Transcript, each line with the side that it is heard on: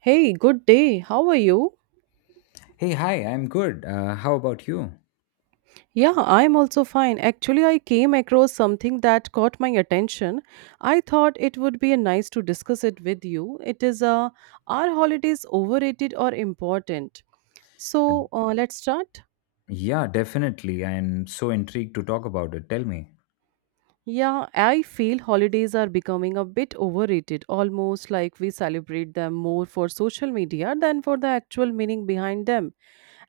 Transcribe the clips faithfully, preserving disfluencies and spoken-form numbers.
right: Hey, good day. How are you?
left: Hey, hi, I'm good. Uh, how about you?
right: Yeah, I'm also fine. Actually, I came across something that caught my attention. I thought it would be nice to discuss it with you. It is uh, are holidays overrated or important?
left: Uh,
right: So, uh, let's start.
left: yeah, definitely. I'm so intrigued to talk about it. Tell me.
right: Yeah, I feel holidays are becoming a bit overrated, almost like we celebrate them more for social media than for the actual meaning behind them.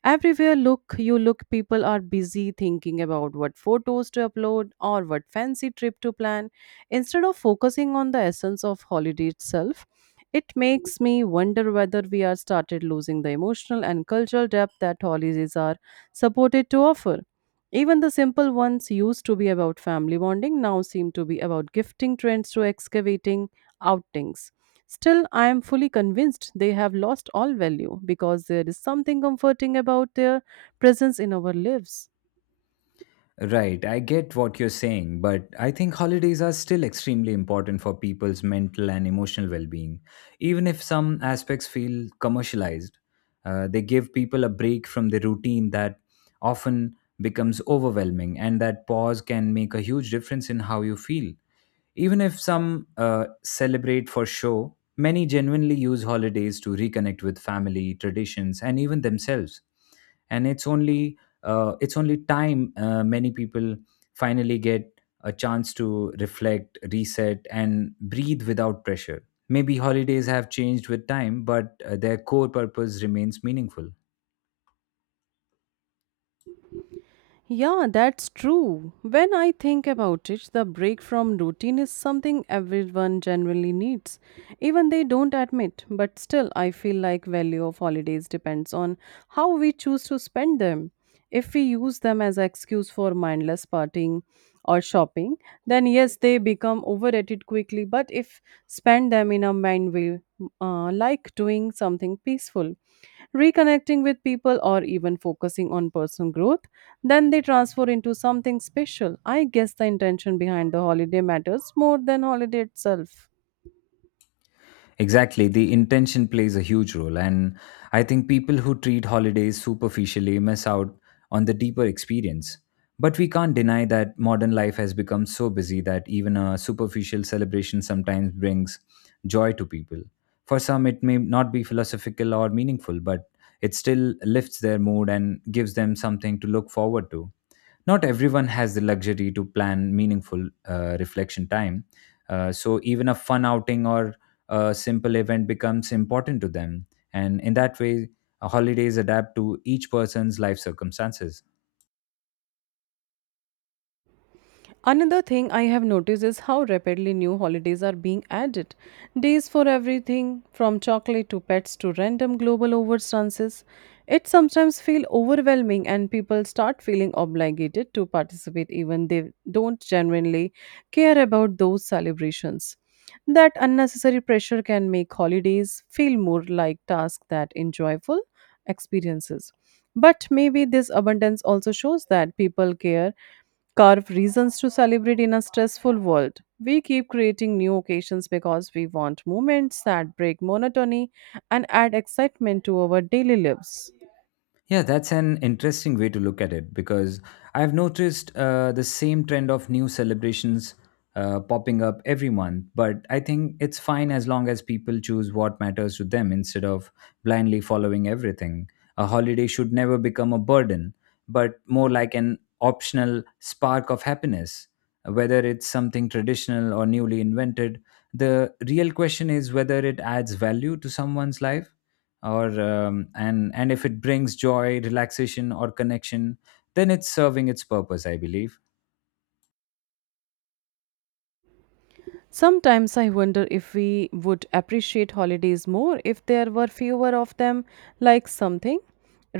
right: Everywhere look you look people are busy thinking about what photos to upload or what fancy trip to plan instead of focusing on the essence of holiday itself. It makes me wonder whether we are started losing the emotional and cultural depth that holidays are supported to offer. Even the simple ones used to be about family bonding now seem to be about gifting trends to excavating outings. Still, I am fully convinced they have lost all value because there is something comforting about their presence in our lives.
left: Right, I get what you're saying, but I think holidays are still extremely important for people's mental and emotional well being. Even if some aspects feel commercialized, uh, they give people a break from the routine that often becomes overwhelming, and that pause can make a huge difference in how you feel. Even if some uh, celebrate for show, many genuinely use holidays to reconnect with family, traditions, and even themselves. And it's only uh, it's only time uh, many people finally get a chance to reflect, reset, and breathe without pressure. Maybe holidays have changed with time, but uh, their core purpose remains meaningful.
right: Yeah, that's true. When I think about it, the break from routine is something everyone generally needs. Even they don't admit, but still I feel like value of holidays depends on how we choose to spend them. If we use them as an excuse for mindless partying or shopping, then yes, they become overrated quickly, but if spend them in a mind way, uh, like doing something peaceful reconnecting with people, or even focusing on personal growth, then they transfer into something special. I guess the intention behind the holiday matters more than holiday itself.
left: Exactly. The intention plays a huge role. And I think people who treat holidays superficially miss out on the deeper experience. But we can't deny that modern life has become so busy that even a superficial celebration sometimes brings joy to people. For some, it may not be philosophical or meaningful, but it still lifts their mood and gives them something to look forward to. Not everyone has the luxury to plan meaningful uh, reflection time, uh, so even a fun outing or a simple event becomes important to them. And in that way, uh, holidays adapt to each person's life circumstances.
right: Another thing I have noticed is how rapidly new holidays are being added. Days for everything from chocolate to pets to random global overstances. It sometimes feels overwhelming and people start feeling obligated to participate even they don't genuinely care about those celebrations. That unnecessary pressure can make holidays feel more like tasks than enjoyable experiences. But maybe this abundance also shows that people care carve reasons to celebrate in a stressful world. We keep creating new occasions because we want moments that break monotony and add excitement to our daily lives.
left: Yeah, that's an interesting way to look at it because I've noticed uh, the same trend of new celebrations uh, popping up every month. But I think it's fine as long as people choose what matters to them instead of blindly following everything. A holiday should never become a burden, but more like an optional spark of happiness. Whether it's something traditional or newly invented, the real question is whether it adds value to someone's life or um, and and if it brings joy, relaxation, or connection, then it's serving its purpose, I believe.
right: Sometimes I wonder if we would appreciate holidays more if there were fewer of them, like something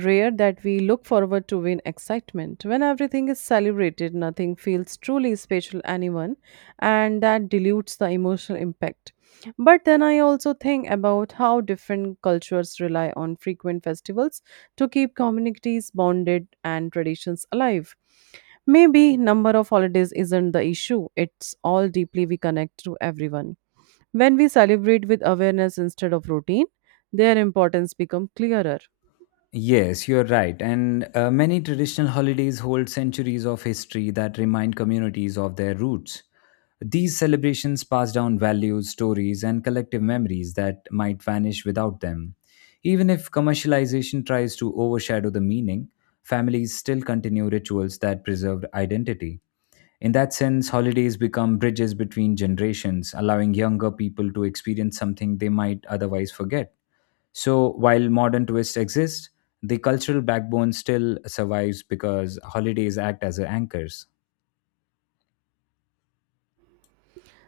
right: rare that we look forward to in excitement. When everything is celebrated, nothing feels truly special anyone, and that dilutes the emotional impact. But then I also think about how different cultures rely on frequent festivals to keep communities bonded and traditions alive. Maybe number of holidays isn't the issue, it's all deeply we connect to everyone. When we celebrate with awareness instead of routine, their importance become clearer.
left: Yes, you're right, and uh, many traditional holidays hold centuries of history that remind communities of their roots. These celebrations pass down values, stories, and collective memories that might vanish without them. Even if commercialization tries to overshadow the meaning, families still continue rituals that preserve identity. In that sense, holidays become bridges between generations, allowing younger people to experience something they might otherwise forget. So, while modern twists exist, the cultural backbone still survives because holidays act as anchors.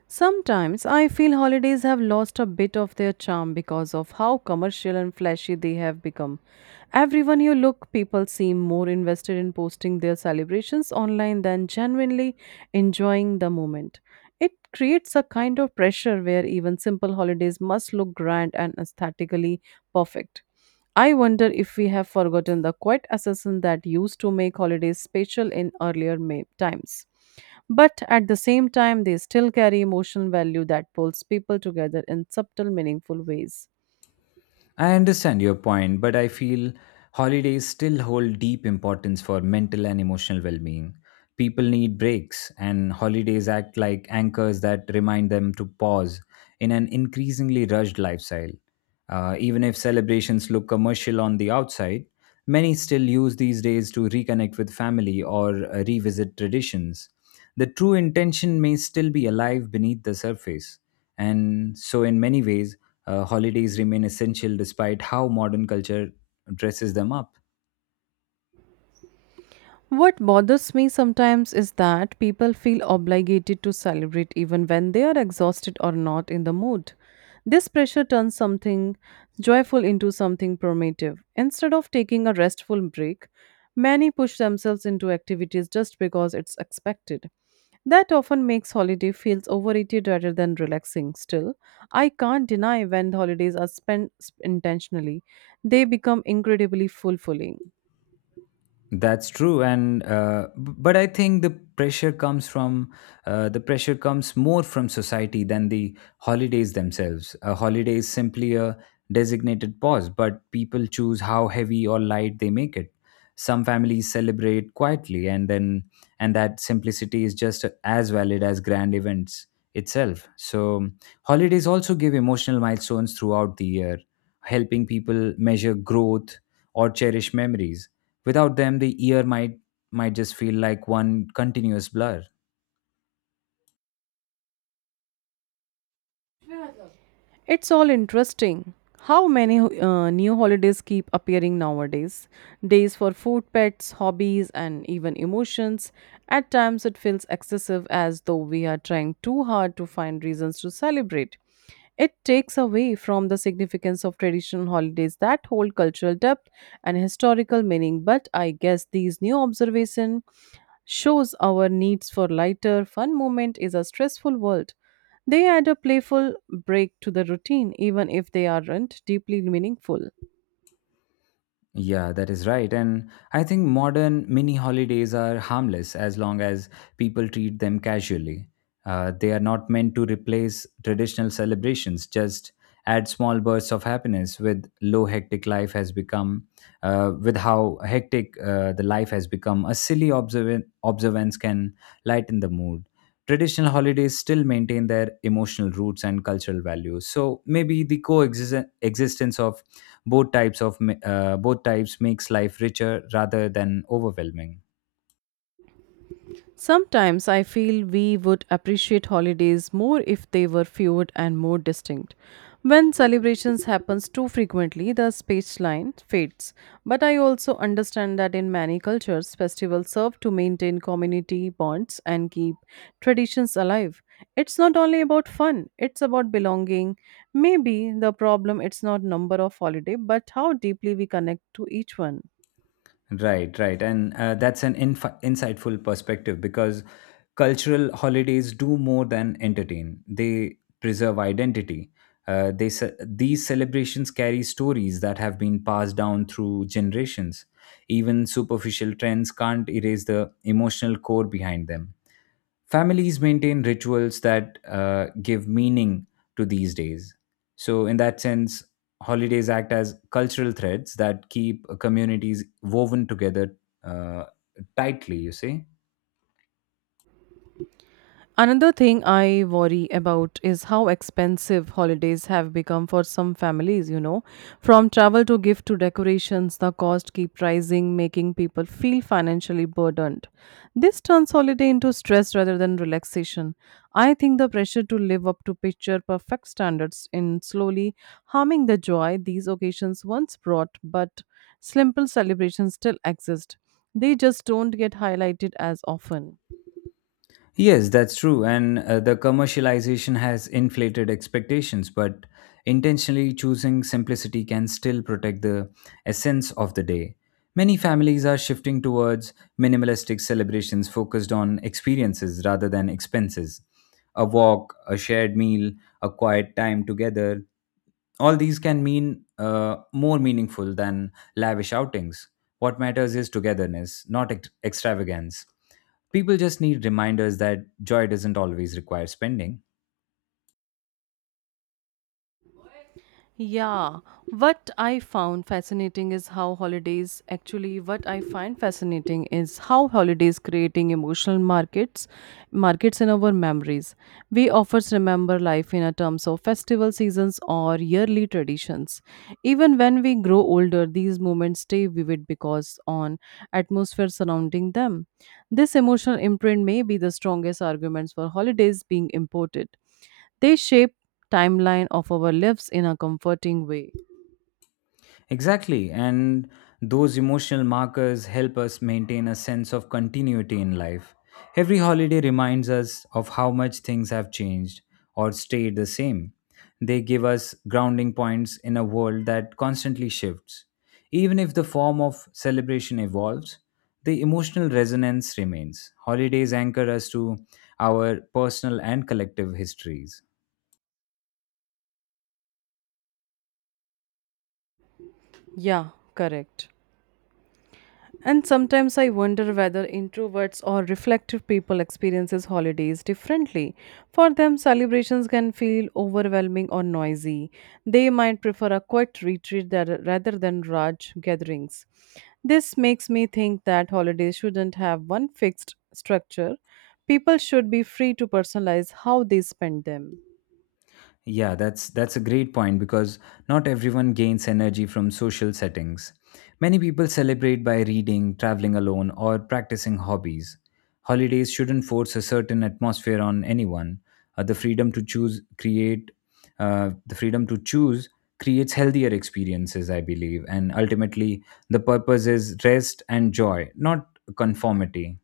right: Sometimes I feel holidays have lost a bit of their charm because of how commercial and flashy they have become. Everyone you look, people seem more invested in posting their celebrations online than genuinely enjoying the moment. It creates a kind of pressure where even simple holidays must look grand and aesthetically perfect. I wonder if we have forgotten the quiet assassin that used to make holidays special in earlier ma- times. But at the same time, they still carry emotional value that pulls people together in subtle, meaningful ways.
left: I understand your point, but I feel holidays still hold deep importance for mental and emotional well being. People need breaks, and holidays act like anchors that remind them to pause in an increasingly rushed lifestyle. Uh, even if celebrations look commercial on the outside, many still use these days to reconnect with family or uh, revisit traditions. The true intention may still be alive beneath the surface, and so, in many ways, uh, holidays remain essential despite how modern culture dresses them up.
right: What bothers me sometimes is that people feel obligated to celebrate even when they are exhausted or not in the mood. This pressure turns something joyful into something primitive. Instead of taking a restful break, many push themselves into activities just because it's expected. That often makes holiday feels overrated rather than relaxing. Still, I can't deny when holidays are spent sp- intentionally, they become incredibly fulfilling.
left: That's true, and uh, b- but I think the pressure comes from uh, the pressure comes more from society than the holidays themselves. A holiday is simply a designated pause, but people choose how heavy or light they make it. Some families celebrate quietly, and then and that simplicity is just as valid as grand events itself. So holidays also give emotional milestones throughout the year, helping people measure growth or cherish memories. Without them, the year might might just feel like one continuous blur.
right: It's all interesting. How many uh, new holidays keep appearing nowadays? Days for food, pets, hobbies, and even emotions. At times, it feels excessive as though we are trying too hard to find reasons to celebrate. It takes away from the significance of traditional holidays that hold cultural depth and historical meaning. But I guess these new observations shows our needs for lighter, fun moment is a stressful world. They add a playful break to the routine, even if they aren't deeply meaningful.
left: Yeah, that is right. And I think modern mini holidays are harmless as long as people treat them casually. Uh, they are not meant to replace traditional celebrations, just add small bursts of happiness with low hectic life has become, uh, with how hectic uh, the life has become. A silly observant, observance can lighten the mood. Traditional holidays still maintain their emotional roots and cultural values. So maybe the coexistence existence of both types of ma- uh, both types makes life richer rather than overwhelming.
right: Sometimes I feel we would appreciate holidays more if they were fewer and more distinct. When celebrations happens too frequently, the line fades. But I also understand that in many cultures, festivals serve to maintain community bonds and keep traditions alive. It's not only about fun, it's about belonging. Maybe the problem it's not number of holiday, but how deeply we connect to each one.
left: Right right and uh, that's an inf- insightful perspective because cultural holidays do more than entertain, they preserve identity. Uh, they ce- these celebrations carry stories that have been passed down through generations. Even superficial trends can't erase the emotional core behind them. Families maintain rituals that uh, give meaning to these days. So, in that sense, holidays act as cultural threads that keep communities woven together uh, tightly, you see.
right: Another thing I worry about is how expensive holidays have become for some families, you know. From travel to gift to decorations, the cost keep rising, making people feel financially burdened. This turns holiday into stress rather than relaxation. I think the pressure to live up to picture perfect standards in slowly harming the joy these occasions once brought, but simple celebrations still exist. They just don't get highlighted as often.
left: Yes, that's true. And uh, the commercialization has inflated expectations, but intentionally choosing simplicity can still protect the essence of the day. Many families are shifting towards minimalistic celebrations focused on experiences rather than expenses. A walk, a shared meal, a quiet time together, all these can mean uh, more meaningful than lavish outings. What matters is togetherness, not ex- extravagance. People just need reminders that joy doesn't always require spending.
right: Yeah, what I found fascinating is how holidays actually what I find fascinating is how holidays creating emotional markets markets in our memories. We often remember life in a terms of festival seasons or yearly traditions. Even when we grow older, these moments stay vivid because on atmosphere surrounding them. This emotional imprint may be the strongest arguments for holidays being imported. They shape timeline of our lives in a comforting way.
left: Exactly. And those emotional markers help us maintain a sense of continuity in life. Every holiday reminds us of how much things have changed or stayed the same. They give us grounding points in a world that constantly shifts. Even if the form of celebration evolves, the emotional resonance remains. Holidays anchor us to our personal and collective histories.
right: Yeah, correct. And sometimes I wonder whether introverts or reflective people experiences holidays differently. For them, celebrations can feel overwhelming or noisy. They might prefer a quiet retreat that, rather than large gatherings. This makes me think that holidays shouldn't have one fixed structure. People should be free to personalize how they spend them.
left: Yeah, that's that's a great point because not everyone gains energy from social settings. Many people celebrate by reading, traveling alone, or practicing hobbies. Holidays shouldn't force a certain atmosphere on anyone. Uh, the freedom to choose create uh, the freedom to choose creates healthier experiences, I believe, and ultimately the purpose is rest and joy, not conformity.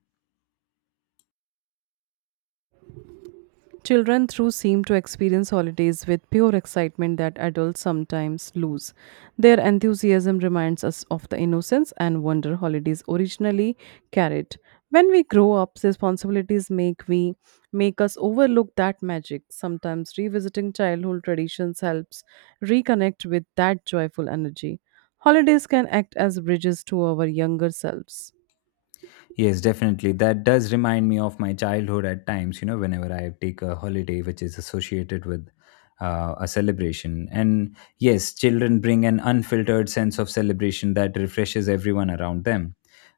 right: Children through seem to experience holidays with pure excitement that adults sometimes lose. Their enthusiasm reminds us of the innocence and wonder holidays originally carried. When we grow up, responsibilities make we make us overlook that magic. Sometimes revisiting childhood traditions helps reconnect with that joyful energy. Holidays can act as bridges to our younger selves.
left: Yes, definitely. That does remind me of my childhood at times, you know, whenever I take a holiday which is associated with uh, a celebration. And yes, children bring an unfiltered sense of celebration that refreshes everyone around them.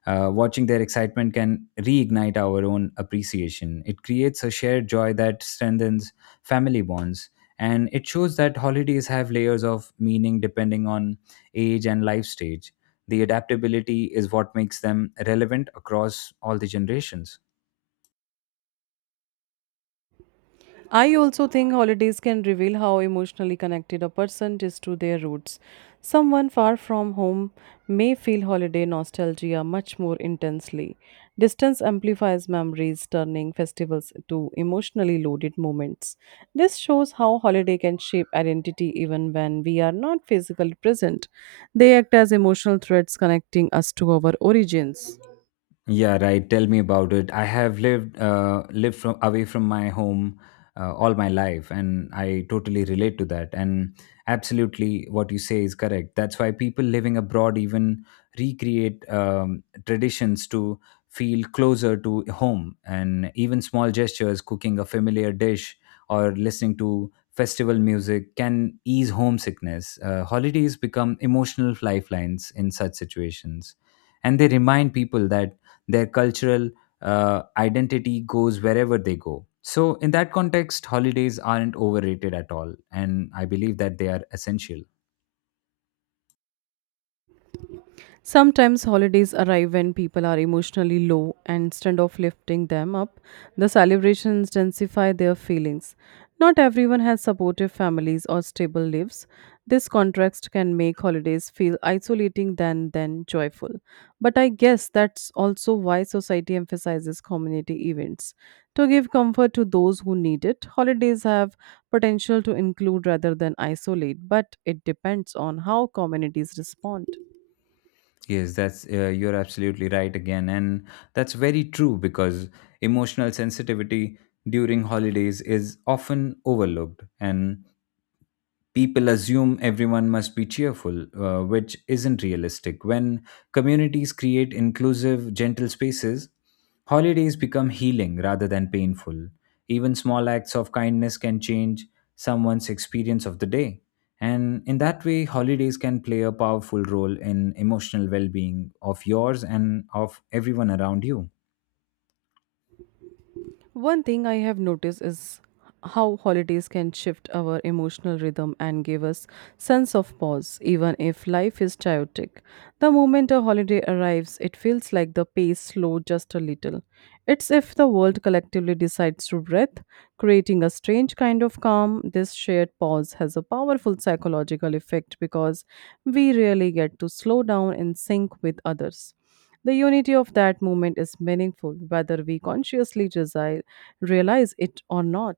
left: Uh, watching their excitement can reignite our own appreciation. It creates a shared joy that strengthens family bonds. And it shows that holidays have layers of meaning depending on age and life stage. The adaptability is what makes them relevant across all the generations.
right: I also think holidays can reveal how emotionally connected a person is to their roots. Someone far from home may feel holiday nostalgia much more intensely. Distance amplifies memories, turning festivals to emotionally loaded moments. This shows how holiday can shape identity even when we are not physically present. They act as emotional threads connecting us to our origins.
left: Yeah, right. Tell me about it. I have lived uh, lived from away from my home uh, all my life, and I totally relate to that. And absolutely, what you say is correct. That's why people living abroad even recreate um, traditions to feel closer to home, and even small gestures, cooking a familiar dish or listening to festival music, can ease homesickness. Uh, holidays become emotional lifelines in such situations, and they remind people that their cultural uh, identity goes wherever they go. So, in that context, holidays aren't overrated at all. And I believe that they are essential.
right: Sometimes holidays arrive when people are emotionally low, and instead of lifting them up, the celebrations intensify their feelings. Not everyone has supportive families or stable lives. This contrast can make holidays feel isolating than than joyful. But I guess that's also why society emphasizes community events to give comfort to those who need it. Holidays have potential to include rather than isolate, but it depends on how communities respond.
left: Yes, that's uh, you're absolutely right again. And that's very true because emotional sensitivity during holidays is often overlooked. And people assume everyone must be cheerful, uh, which isn't realistic. When communities create inclusive, gentle spaces, holidays become healing rather than painful. Even small acts of kindness can change someone's experience of the day. And in that way, holidays can play a powerful role in emotional well being of yours and of everyone around you.
right: One thing I have noticed is how holidays can shift our emotional rhythm and give us sense of pause even if life is chaotic. The moment a holiday arrives it feels like the pace slowed just a little, it's if the world collectively decides to breathe, creating a strange kind of calm. This shared pause has a powerful psychological effect because we really get to slow down and sync with others. The unity of that moment is meaningful whether we consciously desi- realize it or not.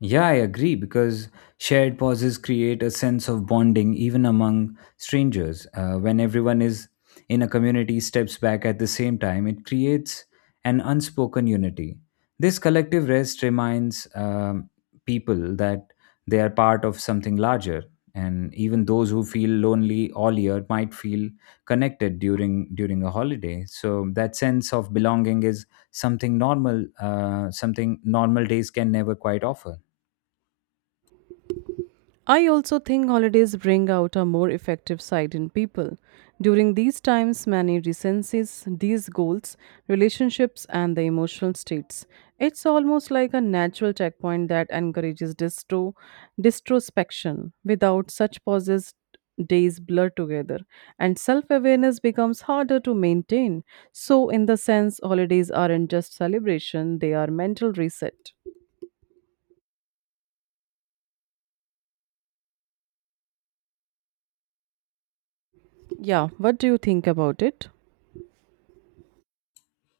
left: Yeah, I agree because shared pauses create a sense of bonding even among strangers. Uh, when everyone is in a community steps back at the same time, it creates an unspoken unity. This collective rest reminds um, people that they are part of something larger, and even those who feel lonely all year might feel connected during during a holiday. So that sense of belonging is something normal, uh, something normal days can never quite offer.
right: I also think holidays bring out a more effective side in people. During these times, many recenses these goals, relationships, and the emotional states. It's almost like a natural checkpoint that encourages distro, distrospection. Without such pauses, days blur together, and self awareness becomes harder to maintain. So, in the sense, holidays aren't just celebration, they are mental reset. Yeah, what do you think about it?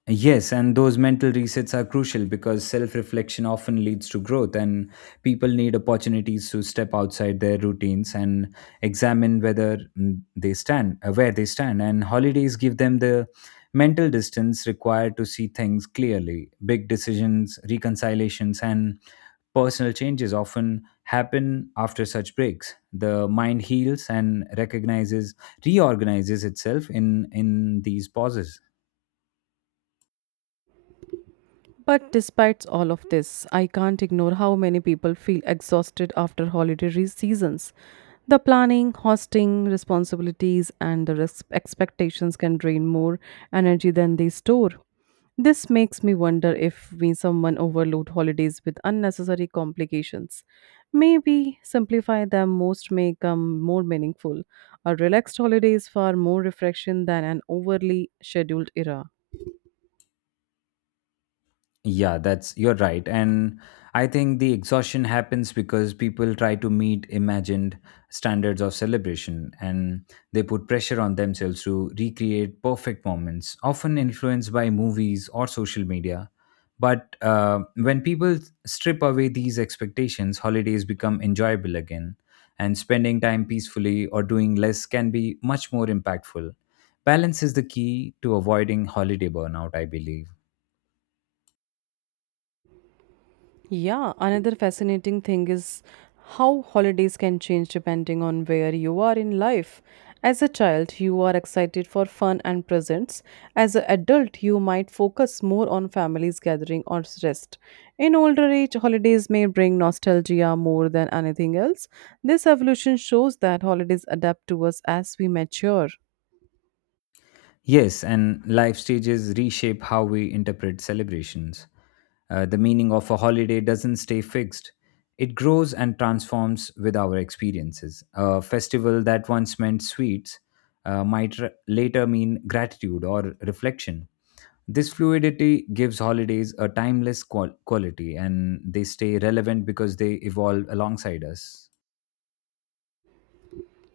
left: Yes, and those mental resets are crucial because self reflection often leads to growth, and people need opportunities to step outside their routines and examine whether mm, they stand, uh, where they stand. And holidays give them the mental distance required to see things clearly. Big decisions, reconciliations, and personal changes often happen after such breaks. The mind heals and recognizes, reorganizes itself in, in these pauses.
right: But despite all of this, I can't ignore how many people feel exhausted after holiday re- seasons. The planning, hosting, responsibilities, and the res- expectations can drain more energy than they store. This makes me wonder if we someone overload holidays with unnecessary complications. Maybe simplify them most may come more meaningful. A relaxed holiday is far more refreshing than an overly scheduled era.
left: Yeah, that's you're right. And I think the exhaustion happens because people try to meet imagined standards of celebration, and they put pressure on themselves to recreate perfect moments, often influenced by movies or social media. But uh, when people strip away these expectations, holidays become enjoyable again, and spending time peacefully or doing less can be much more impactful. Balance is the key to avoiding holiday burnout, I believe.
right: Yeah, another fascinating thing is how holidays can change depending on where you are in life. As a child, you are excited for fun and presents. As an adult, you might focus more on families gathering or rest. In older age, holidays may bring nostalgia more than anything else. This evolution shows that holidays adapt to us as we mature.
left: Yes, and life stages reshape how we interpret celebrations. Uh, the meaning of a holiday doesn't stay fixed, it grows and transforms with our experiences. A festival that once meant sweets uh, might r- later mean gratitude or reflection. This fluidity gives holidays a timeless qual- quality, and they stay relevant because they evolve alongside us.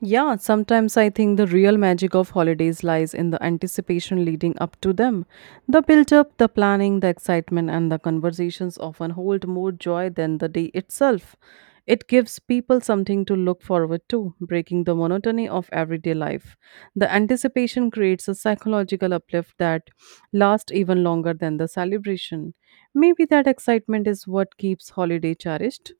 right: Yeah, sometimes I think the real magic of holidays lies in the anticipation leading up to them. The build up, the planning, the excitement, and the conversations often hold more joy than the day itself. It gives people something to look forward to, breaking the monotony of everyday life. The anticipation creates a psychological uplift that lasts even longer than the celebration. Maybe that excitement is what keeps holiday cherished.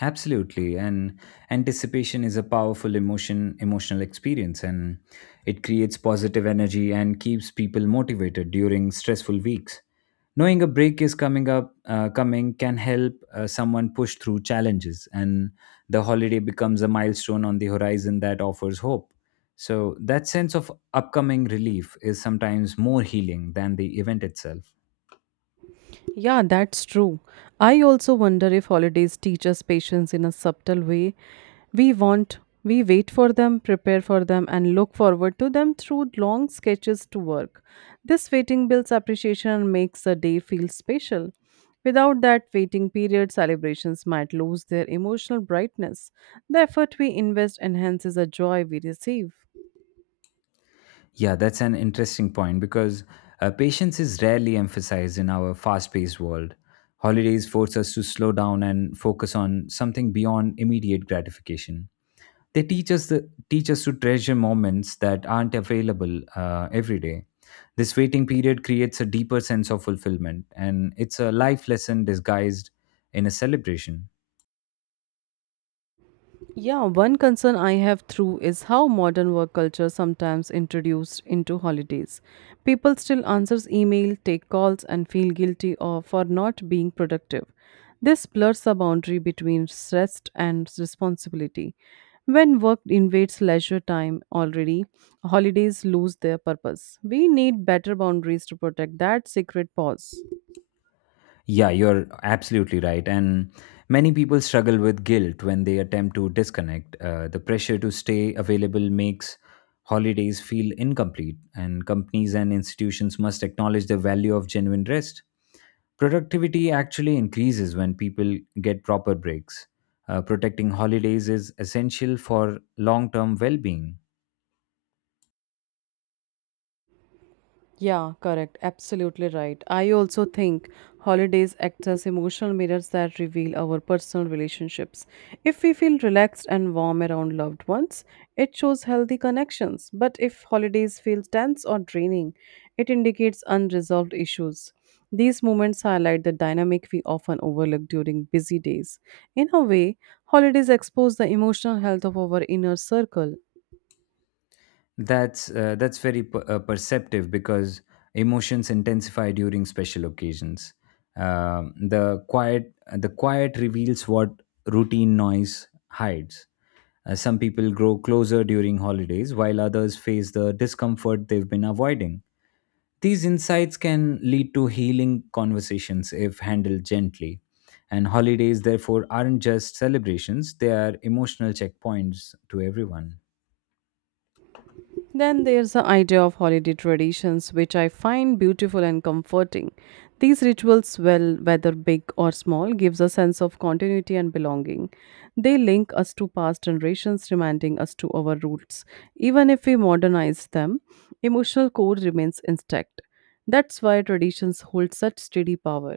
left: Absolutely. And anticipation is a powerful emotion, emotional experience, and it creates positive energy and keeps people motivated during stressful weeks. Knowing a break is coming up, uh, coming can help uh, someone push through challenges, and the holiday becomes a milestone on the horizon that offers hope. So, that sense of upcoming relief is sometimes more healing than the event itself.
right: Yeah, that's true. I also wonder if holidays teach us patience in a subtle way. We want, we wait for them, prepare for them, and look forward to them through long sketches to work. This waiting builds appreciation and makes the day feel special. Without that waiting period, celebrations might lose their emotional brightness. The effort we invest enhances the joy we receive.
left: Yeah, that's an interesting point because uh, patience is rarely emphasized in our fast paced world. Holidays force us to slow down and focus on something beyond immediate gratification. They teach us, the, teach us to treasure moments that aren't available uh, every day. This waiting period creates a deeper sense of fulfillment, and it's a life lesson disguised in a celebration.
right: Yeah, one concern I have through is how modern work culture sometimes introduced into holidays. People still answers email, take calls and feel guilty of, for not being productive. This blurs the boundary between rest and responsibility. When work invades leisure time already, holidays lose their purpose. We need better boundaries to protect that secret pause.
left: Yeah, you're absolutely right. And many people struggle with guilt when they attempt to disconnect. Uh, the pressure to stay available makes holidays feel incomplete, and companies and institutions must acknowledge the value of genuine rest. Productivity actually increases when people get proper breaks. Uh, protecting holidays is essential for long term well being.
right: Yeah, correct. Absolutely right. I also think holidays act as emotional mirrors that reveal our personal relationships. If we feel relaxed and warm around loved ones, it shows healthy connections. But if holidays feel tense or draining, it indicates unresolved issues. These moments highlight the dynamic we often overlook during busy days. In a way, holidays expose the emotional health of our inner circle.
left: That's uh, that's very per- uh, perceptive because emotions intensify during special occasions. Um, the quiet the quiet reveals what routine noise hides. Uh, some people grow closer during holidays, while others face the discomfort they've been avoiding. These insights can lead to healing conversations if handled gently. And holidays, therefore, aren't just celebrations; they are emotional checkpoints to everyone.
right: Then there's the idea of holiday traditions, which I find beautiful and comforting. These rituals, well, whether big or small, gives a sense of continuity and belonging. They link us to past generations, reminding us to our roots. Even if we modernize them, emotional core remains intact. That's why traditions hold such steady power.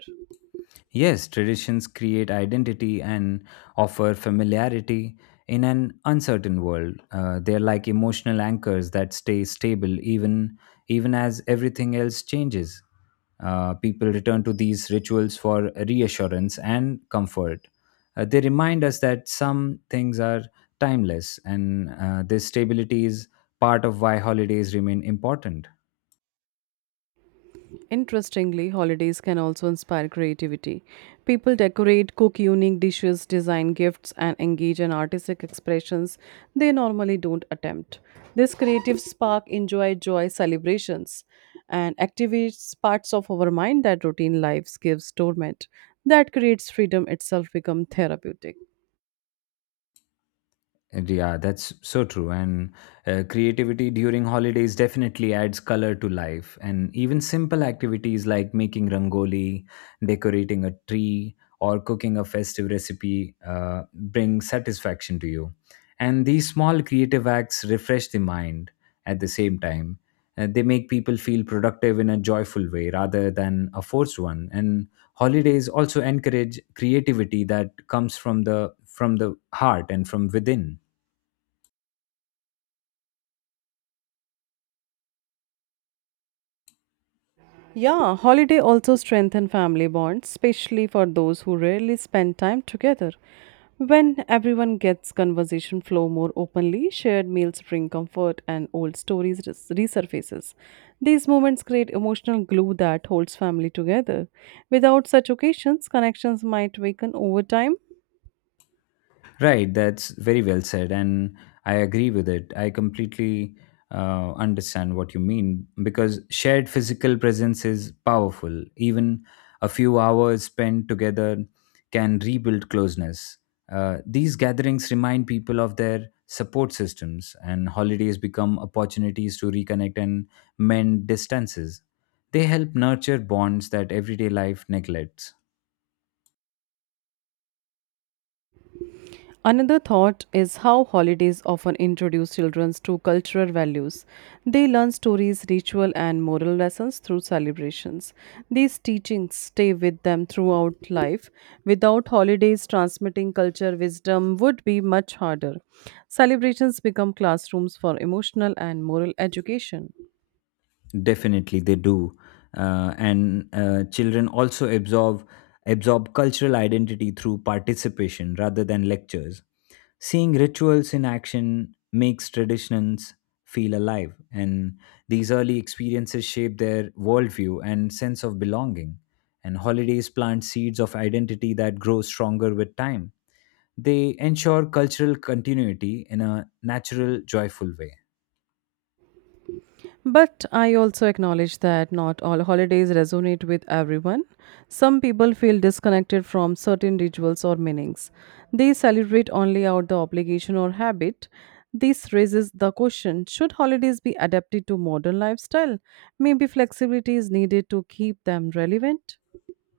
left: Yes, traditions create identity and offer familiarity in an uncertain world. Uh, they're like emotional anchors that stay stable even even as everything else changes. Uh, people return to these rituals for reassurance and comfort. Uh, they remind us that some things are timeless, and uh, this stability is part of why holidays remain important.
right: Interestingly, holidays can also inspire creativity. People decorate, cook unique dishes, design gifts, and engage in artistic expressions they normally don't attempt. This creative spark enjoy joy celebrations and activates parts of our mind that routine lives gives torment. That creates freedom itself become therapeutic.
left: And yeah, that's so true. And uh, creativity during holidays definitely adds color to life. And even simple activities like making rangoli, decorating a tree, or cooking a festive recipe uh, bring satisfaction to you. And these small creative acts refresh the mind at the same time. And they make people feel productive in a joyful way rather than a forced one. And holidays also encourage creativity that comes from the from the heart and from within.
right: Yeah, holiday also strengthen family bonds, especially for those who rarely spend time together. When everyone gets conversation flow more openly, shared meals bring comfort and old stories res- resurfaces. These moments create emotional glue that holds family together. Without such occasions, connections might weaken over time.
left: Right, that's very well said, and I agree with it. I completely uh, understand what you mean because shared physical presence is powerful. Even a few hours spent together can rebuild closeness. Uh, these gatherings remind people of their support systems, and holidays become opportunities to reconnect and mend distances. They help nurture bonds that everyday life neglects.
right: Another thought is how holidays often introduce children to cultural values. They learn stories, ritual, and moral lessons through celebrations. These teachings stay with them throughout life. Without holidays, transmitting culture wisdom would be much harder. Celebrations become classrooms for emotional and moral education.
left: Definitely, they do, uh, and uh, children also absorb absorb cultural identity through participation rather than lectures. Seeing rituals in action makes traditions feel alive, and these early experiences shape their worldview and sense of belonging. And holidays plant seeds of identity that grow stronger with time. They ensure cultural continuity in a natural, joyful way.
right: But I also acknowledge that not all holidays resonate with everyone. Some people feel disconnected from certain rituals or meanings. They celebrate only out the obligation or habit. This raises the question, should holidays be adapted to modern lifestyle? Maybe flexibility is needed to keep them relevant.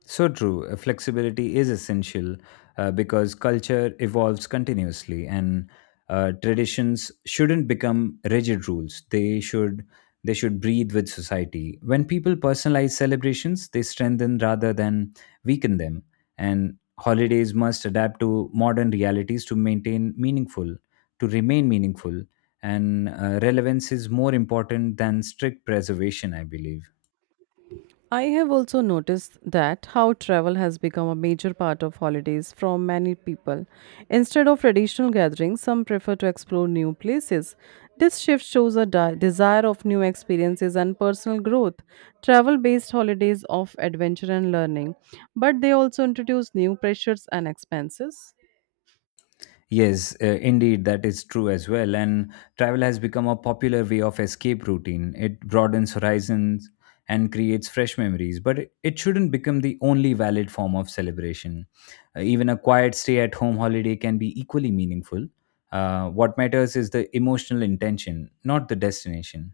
left: So true. Uh, Flexibility is essential uh, because culture evolves continuously, and uh, traditions shouldn't become rigid rules. They should they should breathe with society. When people personalize celebrations, they strengthen rather than weaken them. And holidays must adapt to modern realities to maintain meaningful, to remain meaningful. And uh, relevance is more important than strict preservation, I believe.
right: I have also noticed that how travel has become a major part of holidays from many people. Instead of traditional gatherings, some prefer to explore new places. This shift shows a di- desire of new experiences and personal growth. Travel based holidays of adventure and learning, but they also introduce new pressures and expenses.
left: Yes, uh, indeed, that is true as well. And travel has become a popular way of escape routine. It broadens horizons and creates fresh memories, but it it shouldn't become the only valid form of celebration. Uh, even a quiet stay at home holiday can be equally meaningful. Uh, what matters is the emotional intention, not the destination.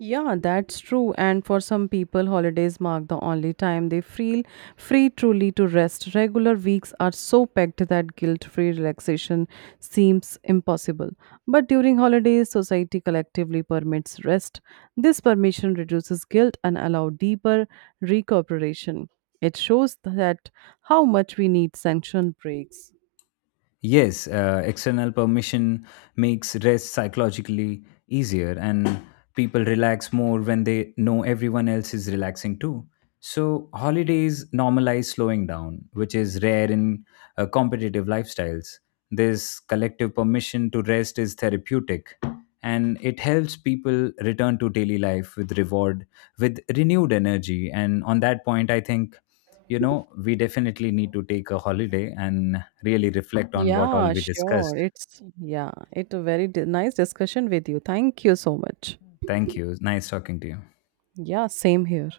right: Yeah, that's true. And for some people, holidays mark the only time they feel free truly to rest. Regular weeks are so packed that guilt free relaxation seems impossible. But during holidays, society collectively permits rest. This permission reduces guilt and allows deeper recuperation. It shows that how much we need sanctioned breaks.
left: Yes, uh, external permission makes rest psychologically easier, and people relax more when they know everyone else is relaxing too. So, holidays normalize slowing down, which is rare in uh, competitive lifestyles. This collective permission to rest is therapeutic, and it helps people return to daily life with reward, with renewed energy. And on that point, I think, you know, we definitely need to take a holiday and really reflect on what all
right: Yeah,
left: we
right: sure.
left: discussed.
right: It's yeah, it's a very di- nice discussion with you. Thank you so much.
left: Thank you. Nice talking to you.
right: Yeah, same here.